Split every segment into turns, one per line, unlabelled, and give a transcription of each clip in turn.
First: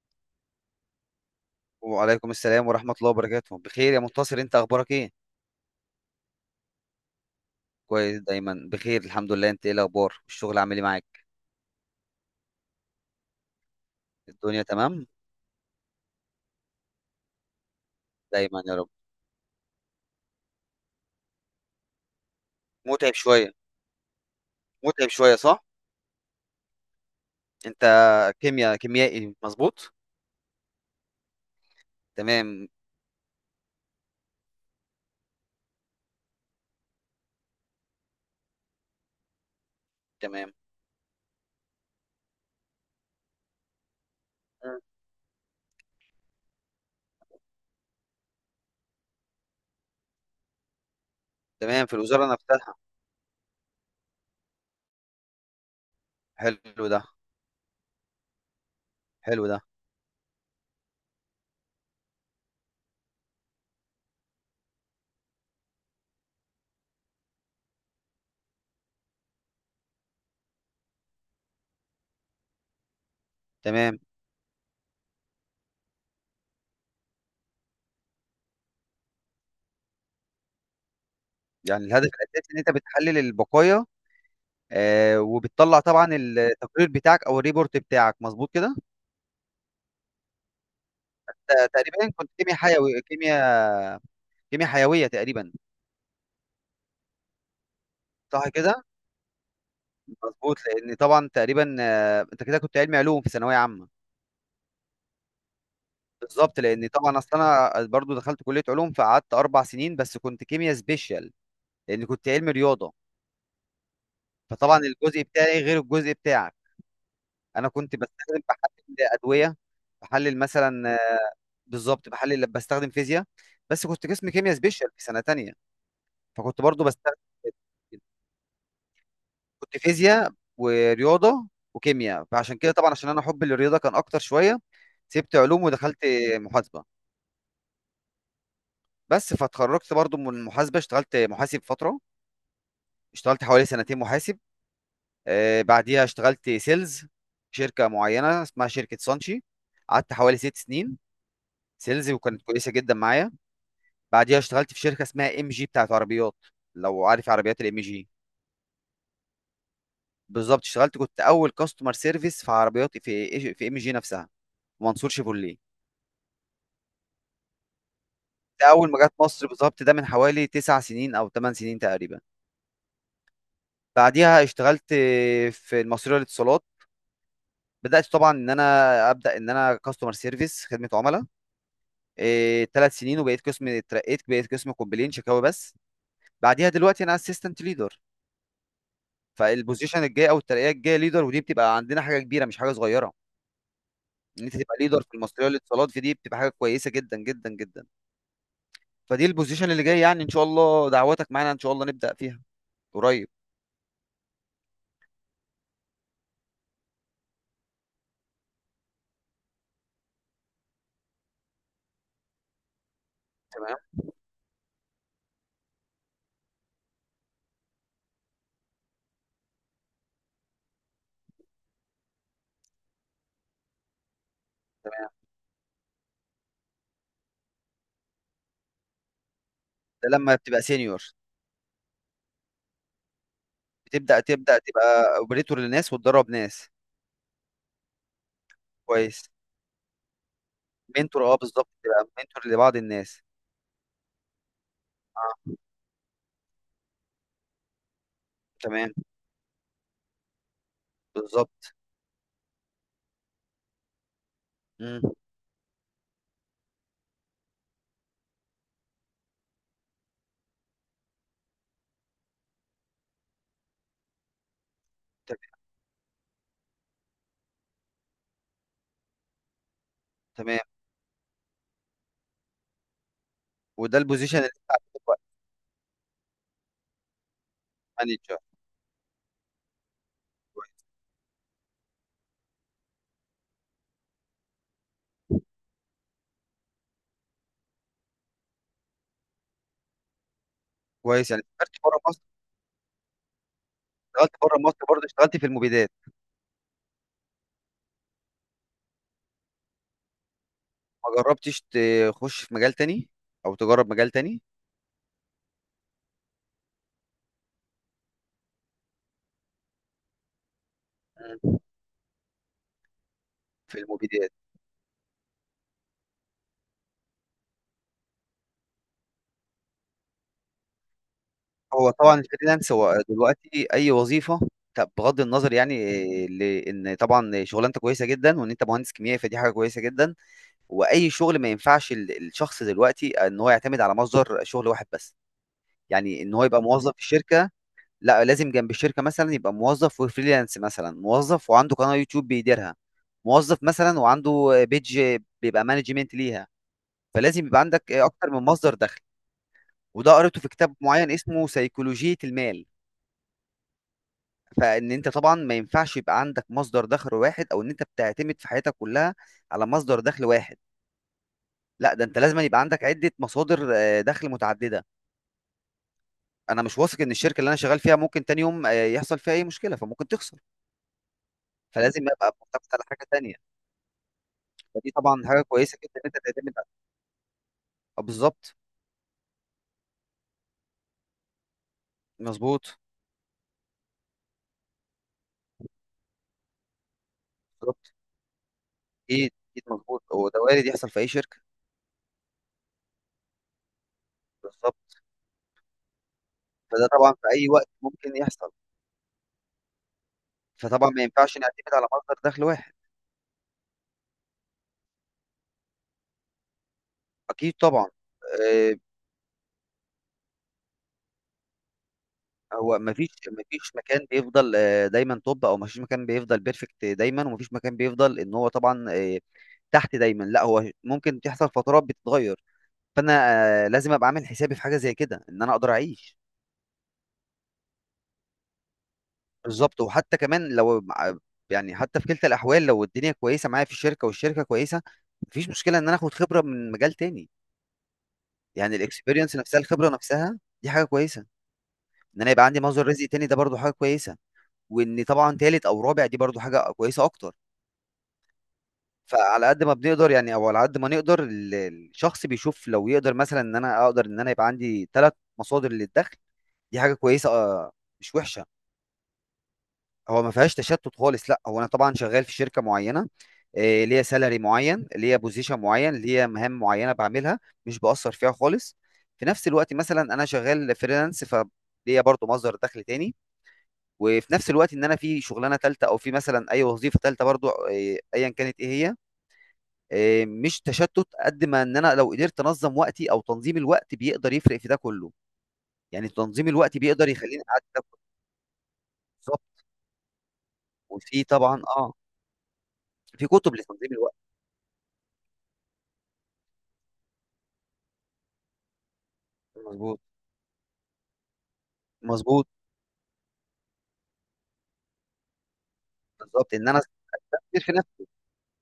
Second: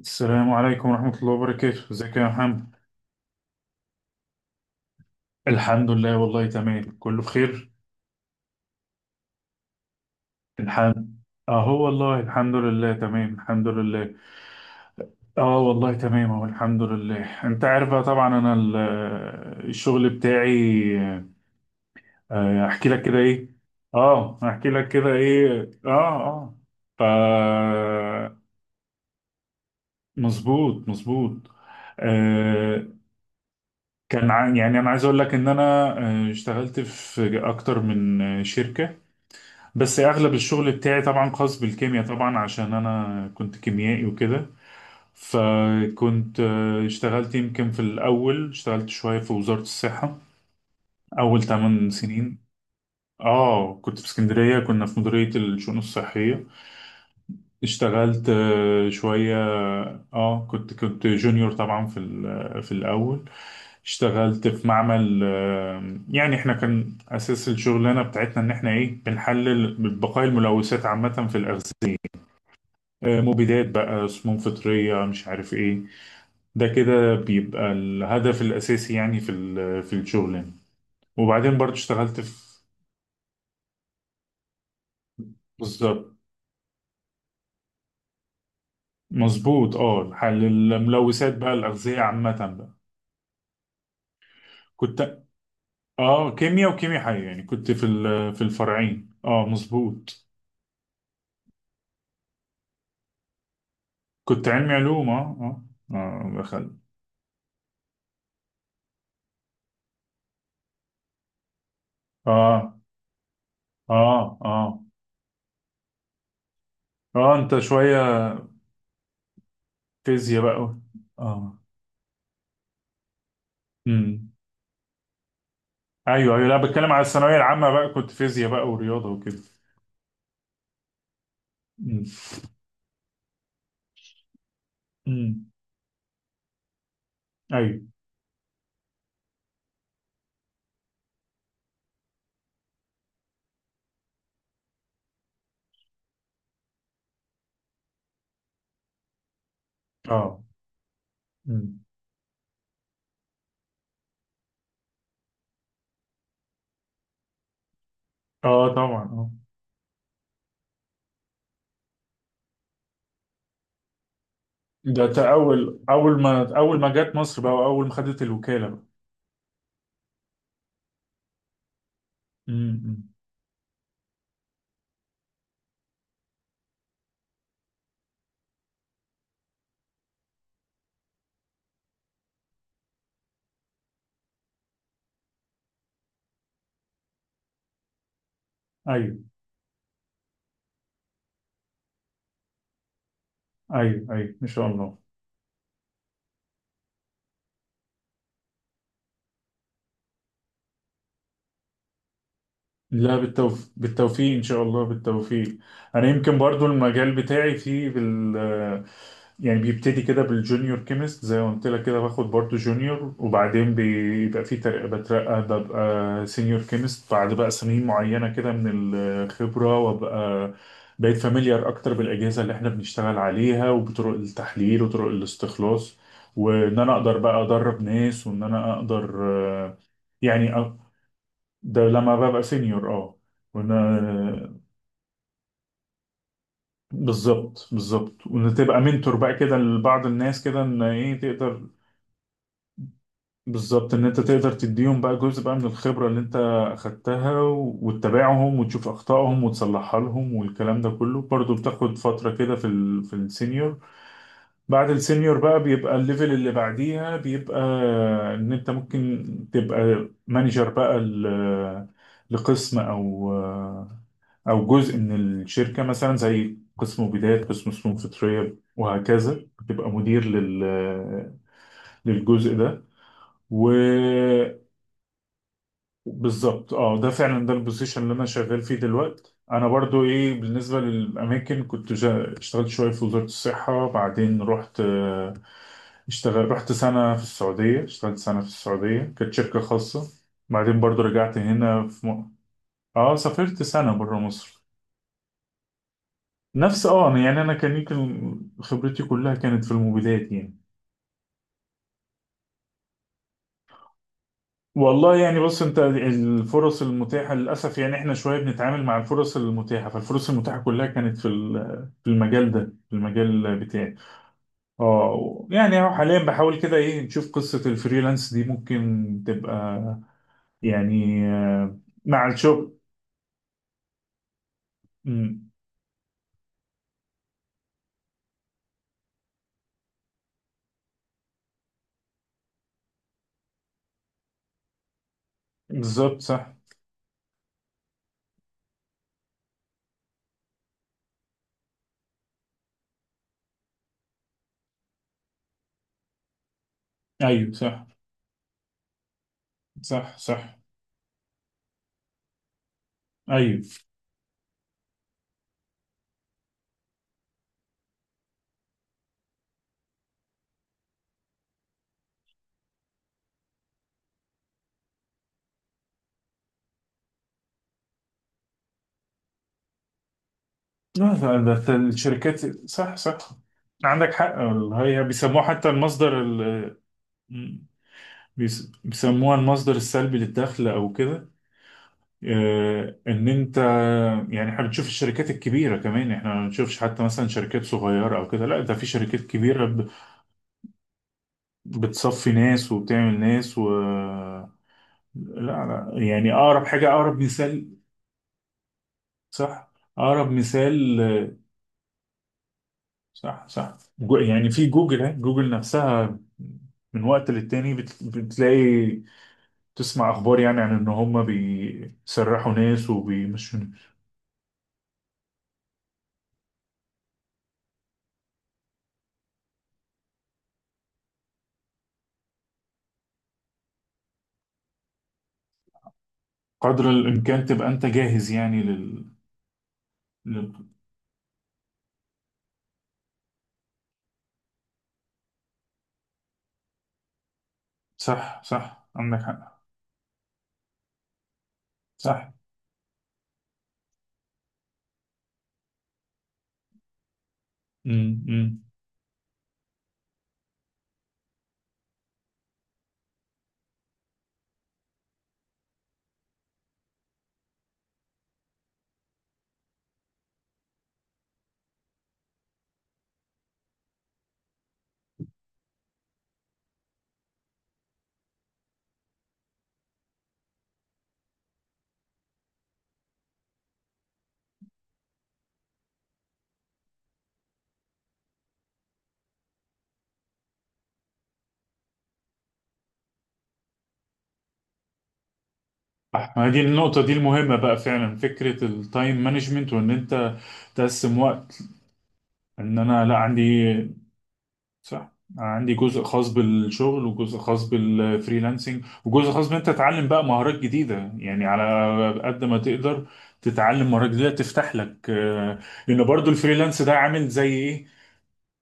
السلام عليكم ورحمة الله وبركاته، ازيك يا
وعليكم السلام
محمد؟
ورحمة الله وبركاته. بخير يا منتصر، انت اخبارك ايه؟
الحمد لله والله تمام، كله بخير.
كويس، دايما بخير الحمد لله. انت ايه الاخبار؟ الشغل عامل ايه معاك؟
الحمد اهو والله الحمد لله تمام، الحمد لله.
الدنيا تمام.
اه والله تمام اهو الحمد لله. انت عارف بقى، طبعا انا
دايما يا رب.
الشغل بتاعي، احكي لك
متعب
كده ايه.
شوية.
اه احكي لك
متعب
كده
شوية صح.
ايه، اه ف
انت كيمياء كيميائي مظبوط.
مظبوط مظبوط.
تمام
آه، يعني انا عايز اقول لك ان انا اشتغلت في اكتر من شركة، بس اغلب
تمام.
الشغل بتاعي طبعا خاص بالكيمياء، طبعا عشان انا كنت كيميائي وكده.
مم.
فكنت آه، اشتغلت يمكن في الاول، اشتغلت شوية في وزارة الصحة اول
تمام،
8
في الوزارة
سنين.
نفسها؟
اه كنت في اسكندرية، كنا في مديرية الشؤون الصحية.
حلو ده.
اشتغلت شوية.
حلو ده.
اه كنت جونيور طبعا في في الاول. اشتغلت في معمل يعني احنا كان اساس الشغلانة بتاعتنا ان احنا ايه بنحلل بقايا الملوثات عامة في الاغذية، مبيدات
تمام،
بقى، سموم فطرية، مش عارف ايه. ده كده بيبقى الهدف الأساسي يعني في في الشغل يعني. وبعدين برضو
يعني الهدف
اشتغلت في،
الاساسي ان انت بتحلل البقايا. آه، وبتطلع طبعا
بالظبط.
التقرير بتاعك او الريبورت بتاعك مظبوط كده.
مظبوط، اه حل الملوثات بقى، الأغذية
تقريبا كنت
عامة
كيمياء
بقى.
حيوي كيمياء حيوية
كنت،
تقريبا.
اه كيمياء وكيمياء حية، يعني كنت في في
صح كده.
الفرعين، مظبوط.
مظبوط، لان طبعا تقريبا انت كده كنت علمي علوم في ثانويه عامه.
كنت علمي علوم، اه
بالظبط،
دخل،
لان طبعا اصل انا برضو دخلت كليه علوم فقعدت اربع سنين، بس كنت كيمياء سبيشال. لان كنت علمي
اه
رياضه.
اه اه
فطبعا الجزء بتاعي غير الجزء بتاعك.
اه انت
انا كنت
شوية
بستخدم بحلل ادويه. بحلل
فيزياء بقى.
مثلا بالظبط بحلل بستخدم فيزياء. بس كنت
اه
قسم كيمياء سبيشال في سنه تانية.
ايوه ايوه، لا
فكنت برضو
بتكلم على
بستخدم،
الثانويه العامه بقى، كنت فيزياء بقى ورياضه وكده.
كنت فيزياء ورياضه
امم
وكيمياء. فعشان كده طبعا عشان انا حبي للرياضه كان اكتر شويه. سبت
امم
علوم ودخلت محاسبه.
ايوه،
بس فاتخرجت برضو من المحاسبه اشتغلت محاسب فتره. اشتغلت حوالي سنتين محاسب. بعديها اشتغلت سيلز في شركه معينه اسمها شركه سانشي. قعدت حوالي
اه
ست سنين
امم
سيلز، وكانت كويسه جدا معايا. بعديها اشتغلت في شركه اسمها ام جي بتاعت عربيات، لو عارف عربيات الام جي.
اه طبعا،
بالظبط، اشتغلت كنت اول كاستمر سيرفيس في عربيات في ام جي نفسها،
ده
منصور شيفروليه.
اول، اول ما جت مصر بقى، واول ما خدت
ده
الوكاله بقى.
اول ما جت مصر بالظبط، ده من حوالي تسع سنين او ثمان سنين تقريبا.
أمم.
بعديها اشتغلت في المصرية للاتصالات. بدات طبعا ان انا ابدا ان انا كاستمر سيرفيس خدمه عملاء، ثلاث سنين، وبقيت قسم، اترقيت بقيت قسم كومبلين شكاوي بس. بعديها دلوقتي انا اسيستنت ليدر.
ايوه
فالبوزيشن الجاي او الترقيه الجايه ليدر، ودي بتبقى عندنا حاجه كبيره مش حاجه صغيره.
ايوه ايوه،
ان
ان
انت
شاء
تبقى
الله.
ليدر في المصريه للاتصالات، في دي بتبقى حاجه كويسه جدا جدا جدا. فدي البوزيشن اللي جاي، يعني ان شاء الله دعواتك معانا ان شاء الله نبدا فيها
لا
قريب.
بالتوفيق ان شاء الله، بالتوفيق. انا يمكن برضو المجال بتاعي فيه يعني، بيبتدي كده بالجونيور كيمست، زي ما قلت لك كده، باخد برضو جونيور، وبعدين
تمام.
بيبقى فيه ترقى، بترقى ببقى سينيور كيمست بعد بقى سنين معينة كده من الخبرة، وابقى بقيت فاميليار اكتر بالاجهزة اللي احنا بنشتغل عليها، وبطرق التحليل وطرق
تمام،
الاستخلاص، وان انا اقدر بقى ادرب ناس، وان انا اقدر
ده لما بتبقى
يعني،
سينيور
ده لما ببقى سينيور،
بتبدا
وانا،
تبقى اوبريتور للناس وتدرب ناس.
بالظبط بالظبط. وان تبقى منتور
كويس.
بقى كده لبعض الناس كده، ان ايه،
منتور، اه
تقدر
بالظبط، تبقى منتور لبعض الناس.
بالظبط ان انت تقدر تديهم بقى جزء بقى من الخبرة اللي انت اخدتها، و- وتتابعهم، وتشوف
تمام.
اخطائهم وتصلحها لهم، والكلام ده كله برضو
بالظبط.
بتاخد فترة كده في في السينيور. بعد
امم.
السينيور بقى بيبقى الليفل اللي بعديها، بيبقى ان انت ممكن تبقى مانجر بقى لقسم، او او جزء من
تمام.
الشركه، مثلا زي قسم بدايات، قسم فنون فطريه، وهكذا. بتبقى مدير
تمام،
للجزء ده،
وده البوزيشن اللي
وبالظبط.
انت عارفه دلوقتي؟
اه ده فعلا، ده البوزيشن اللي انا
مانجر.
شغال فيه دلوقتي. انا برضو ايه، بالنسبه
كويس.
للاماكن، كنت اشتغلت شويه في وزاره الصحه، بعدين رحت، آه، اشتغل رحت سنه في السعوديه، اشتغلت سنه في السعوديه، كانت شركه خاصه. بعدين برضو
كويس،
رجعت
يعني سافرت
هنا
بره
في
مصر؟
اه سافرت سنه بره
اشتغلت بره
مصر.
مصر، برضه اشتغلت في المبيدات؟
نفس، يعني انا كان يمكن خبرتي كلها كانت في الموبيلات يعني.
ما جربتش تخش في مجال تاني، او تجرب مجال تاني؟
والله يعني بص، انت الفرص المتاحه للاسف، يعني احنا شويه بنتعامل مع الفرص المتاحه، فالفرص المتاحه كلها كانت في
مم.
في المجال ده، في المجال
في
بتاعي.
المبيدات.
يعني اهو، حاليا بحاول كده ايه نشوف قصه الفريلانس دي ممكن تبقى، يعني
هو طبعا
مع
الفريلانس
الشغل.
هو دلوقتي اي وظيفه. طب بغض
مم،
النظر، يعني لان طبعا شغلانتك كويسه جدا، وان انت مهندس كيميائي فدي حاجه كويسه جدا. واي شغل ما ينفعش الشخص دلوقتي ان هو يعتمد على مصدر شغل واحد بس.
بالظبط
يعني ان هو
صح.
يبقى موظف في الشركه، لا لازم جنب الشركه مثلا يبقى موظف وفريلانس، مثلا موظف وعنده قناه يوتيوب بيديرها، موظف مثلا وعنده بيج بيبقى مانجمنت ليها. فلازم
ايوه
يبقى
صح
عندك اكتر من مصدر دخل. وده
صح
قريته في
صح،
كتاب معين اسمه سيكولوجية المال.
ايوه.
فان انت طبعا ما ينفعش يبقى عندك مصدر دخل واحد، او ان انت بتعتمد في حياتك كلها على مصدر دخل واحد. لا، ده انت لازم يبقى عندك عدة مصادر دخل متعددة. انا مش واثق ان الشركة اللي انا شغال فيها ممكن تاني يوم يحصل فيها اي مشكلة، فممكن تخسر.
لا، ده
فلازم ابقى
الشركات.
معتمد على
صح
حاجة
صح،
تانية.
عندك حق.
فدي
هي
طبعا
بيسموه
حاجه
حتى
كويسه جدا ان انت
المصدر
تعتمد على، آه، بالظبط.
بيسموها المصدر السلبي للدخل او كده.
مظبوط.
ان انت، يعني احنا بنشوف الشركات الكبيره كمان، احنا ما بنشوفش حتى مثلا شركات
بالظبط.
صغيره او كده، لا ده في شركات
اكيد اكيد،
كبيره
مظبوط، هو ده وارد يحصل في اي شركه.
بتصفي ناس وبتعمل ناس و،
بالظبط.
لا لا، يعني اقرب
فده
حاجه،
طبعا
اقرب
في اي وقت
مثال.
ممكن يحصل.
صح، اقرب
فطبعا
مثال.
ما ينفعش نعتمد على مصدر دخل واحد.
صح صح، يعني في جوجل نفسها، من وقت
اكيد
للتاني
طبعا.
بتلاقي
آه،
تسمع اخبار، يعني عن ان هم بيسرحوا
هو
ناس
ما فيش ما
وبيمشوا.
فيش مكان بيفضل دايما توب، او ما فيش مكان بيفضل بيرفكت دايما، وما فيش مكان بيفضل ان هو طبعا تحت دايما. لا هو ممكن تحصل فترات بتتغير. فانا لازم ابقى عامل حسابي في حاجه زي كده ان انا اقدر اعيش.
قدر الامكان تبقى انت جاهز، يعني
بالظبط. وحتى كمان
لل...
لو يعني حتى في كلتا الاحوال، لو الدنيا كويسه معايا في الشركه والشركه كويسه، مفيش مشكله ان انا اخد خبره من مجال تاني.
صح
يعني
صح، عندك
الاكسبيرينس
حق
نفسها، الخبره نفسها دي حاجه كويسه. ان انا
صح.
يبقى عندي مصدر رزق تاني ده برضو حاجه كويسه. وان طبعا تالت او رابع، دي برضو حاجه كويسه اكتر.
امم
فعلى قد ما بنقدر، يعني او على قد ما نقدر الشخص بيشوف لو يقدر، مثلا ان انا اقدر ان انا يبقى عندي ثلاث مصادر للدخل، دي حاجه كويسه، مش وحشه. هو ما فيهاش تشتت خالص. لا هو انا طبعا شغال في شركه معينه، ليا سالري معين، ليا بوزيشن معين، ليا مهام معينه بعملها، مش باثر فيها خالص. في نفس الوقت مثلا انا شغال فريلانس، فليا برضو مصدر دخل تاني. وفي نفس الوقت ان انا في شغلانه تالته، او في مثلا اي وظيفه تالته، برضو ايا كانت ايه هي. مش تشتت قد ما ان انا لو قدرت انظم وقتي، او تنظيم الوقت بيقدر يفرق في ده كله. يعني
صح. ما
تنظيم
هي دي
الوقت
النقطة،
بيقدر
دي
يخليني
المهمة
قاعد
بقى
ده.
فعلا، فكرة التايم
بالظبط.
مانجمنت، وان انت تقسم
وفي
وقت،
طبعا
ان انا، لا
في
عندي،
كتب لتنظيم الوقت.
صح. عندي جزء خاص بالشغل، وجزء خاص بالفريلانسنج، وجزء خاص بان انت
مظبوط.
تتعلم بقى مهارات جديده، يعني على قد
مظبوط.
ما تقدر تتعلم مهارات جديده تفتح لك لان برضو
بالظبط، ان انا
الفريلانس ده عامل زي
استثمر في
ايه،
نفسي.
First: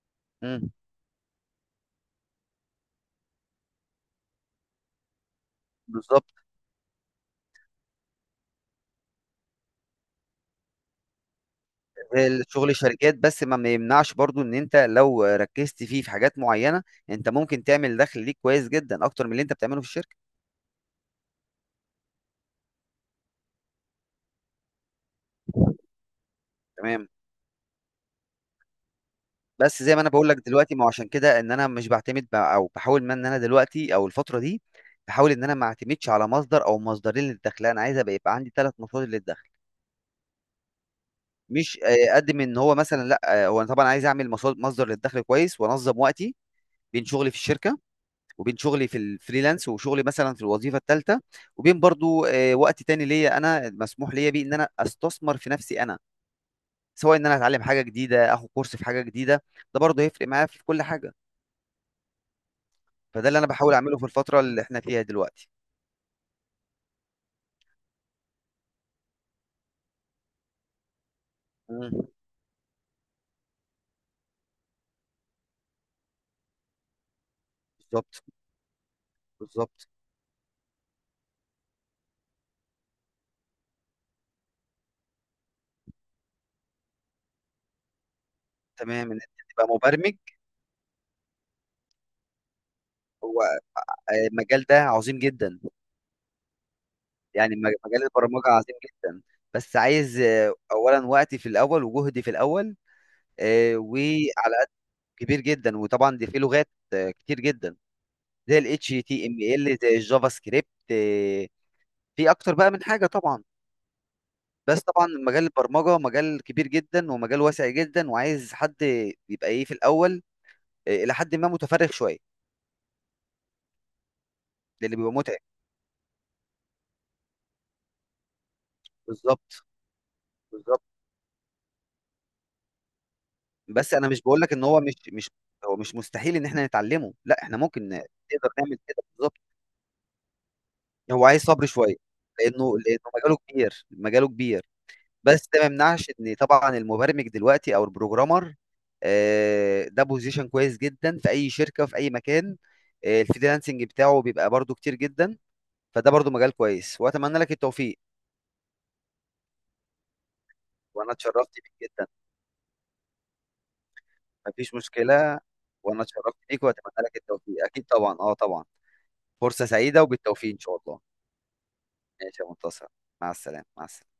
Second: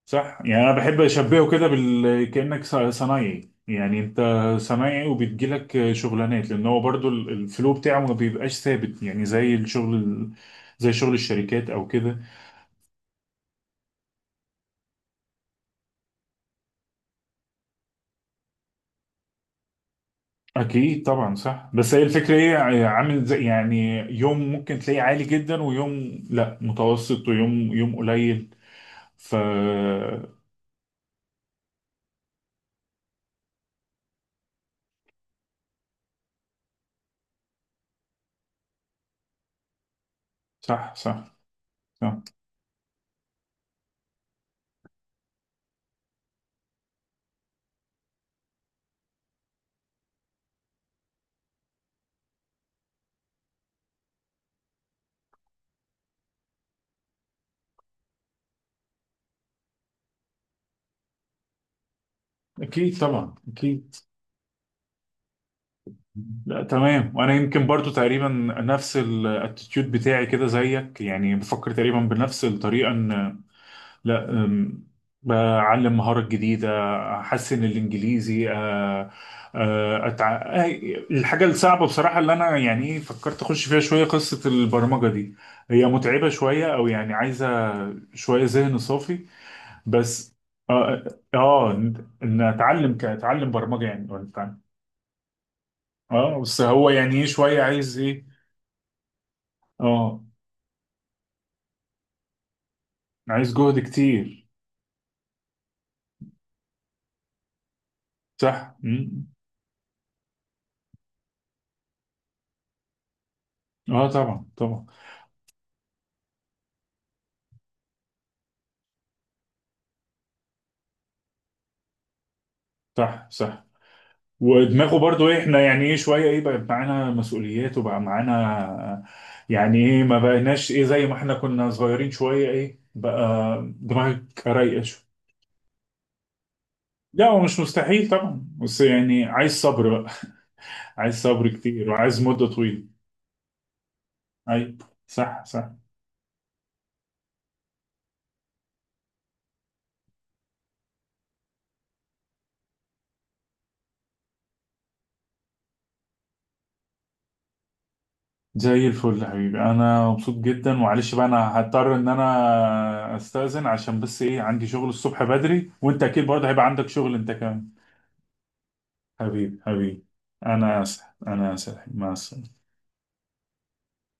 صح. يعني
امم.
انا بحب اشبهه كده كانك صنايعي، يعني انت صنايعي وبتجيلك
بالظبط.
شغلانات، لان هو برضو الفلو بتاعه ما بيبقاش ثابت، يعني زي الشغل زي شغل الشركات او كده.
الشغل الشركات، بس ما يمنعش برضو ان انت لو ركزت فيه في حاجات معينه، انت ممكن تعمل دخل ليك كويس جدا اكتر من اللي انت بتعمله في الشركه.
اكيد طبعا صح، بس هي الفكره ايه، يعني عامل زي، يعني يوم ممكن تلاقيه عالي جدا، ويوم لا
تمام.
متوسط، ويوم قليل، ف
بس زي ما انا بقول لك دلوقتي، ما هو عشان كده ان انا مش بعتمد او بحاول، ما ان انا دلوقتي او الفتره دي بحاول ان انا ما اعتمدش على مصدر او مصدرين للدخل. لا، انا عايز ابقى يبقى عندي ثلاث مصادر للدخل.
صح صح
مش
صح،
قد من ان هو مثلا، لا هو انا طبعا عايز اعمل مصدر للدخل كويس وانظم وقتي بين شغلي في الشركه، وبين شغلي في الفريلانس، وشغلي مثلا في الوظيفه الثالثه. وبين برضو وقت تاني ليا انا مسموح ليا بيه ان انا استثمر في نفسي انا، سواء ان انا اتعلم حاجه جديده، اخد كورس في حاجه جديده. ده برضو هيفرق معايا في كل حاجه.
اكيد
فده
طبعا
اللي انا بحاول
اكيد.
اعمله في الفتره اللي احنا فيها دلوقتي.
لا تمام. وانا يمكن برضو تقريبا نفس الاتيتيود بتاعي كده زيك، يعني بفكر تقريبا
مم.
بنفس الطريقه، ان، لا أتعلم مهارات جديدة، أحسن
بالظبط.
الإنجليزي، أه،
بالظبط.
أه، أتع... أه، الحاجة الصعبة بصراحة اللي أنا يعني إيه فكرت أخش فيها شوية، قصة البرمجة دي، هي متعبة شوية، أو يعني عايزة شوية ذهن
تمام، ان
صافي،
انت تبقى مبرمج.
بس، آه إن، أتعلم،
هو
برمجة يعني، ولا أتعلم،
المجال ده عظيم جدا.
بس هو يعني إيه
يعني
شوية، عايز
مجال
إيه،
البرمجه عظيم جدا. بس
آه
عايز اولا وقتي في الاول وجهدي في الاول،
عايز جهد كتير،
وعلى، كبير جدا. وطبعا دي في لغات كتير جدا، زي ال
صح. مم.
HTML زي الجافا سكريبت، في اكتر بقى من حاجة طبعا.
طبعا
بس
طبعا.
طبعا مجال البرمجة مجال كبير جدا ومجال واسع جدا، وعايز حد يبقى ايه في الاول الى حد ما متفرغ شوية،
صح صح.
لان
ودماغه
بيبقى
برضو إيه،
متعب.
احنا يعني ايه شويه، ايه بقى معانا مسؤوليات، وبقى معانا،
بالظبط.
يعني ايه، ما بقيناش
بالظبط.
ايه زي ما احنا كنا صغيرين، شويه ايه بقى
بس انا مش بقول
دماغك
لك ان هو
رايقه
مش
شويه.
مش هو مش مستحيل ان احنا نتعلمه.
لا هو
لا، احنا
مش
ممكن
مستحيل طبعا،
نقدر نعمل
بس
كده
يعني
بالظبط.
عايز صبر بقى، عايز
هو عايز
صبر
صبر
كتير،
شوية،
وعايز مده
لانه
طويله.
لانه مجاله كبير، مجاله كبير.
اي، صح
بس ده ما
صح.
يمنعش إن طبعًا المبرمج دلوقتي أو الprogrammer، ده position كويس جدًا في أي شركة وفي أي مكان. الfreelancing بتاعه بيبقى برضه كتير جدًا. فده برضه مجال كويس، وأتمنى لك التوفيق.
زي الفل يا حبيبي، انا مبسوط جدا.
وأنا
معلش بقى،
اتشرفت
انا
بيك
هضطر
جدًا.
ان انا استاذن، عشان بس ايه
ما
عندي
فيش
شغل الصبح
مشكلة.
بدري، وانت
وأنا
اكيد
اتشرفت
برضه
بيك
هيبقى عندك
وأتمنى
شغل
لك
انت
التوفيق.
كمان.
أكيد طبعًا، آه طبعًا.
حبيبي
فرصة سعيدة
حبيبي،
وبالتوفيق إن شاء
أنا
الله.
آسف أنا آسف، مع
ماشي يا
السلامة.
منتصر، مع السلامة، مع السلامة.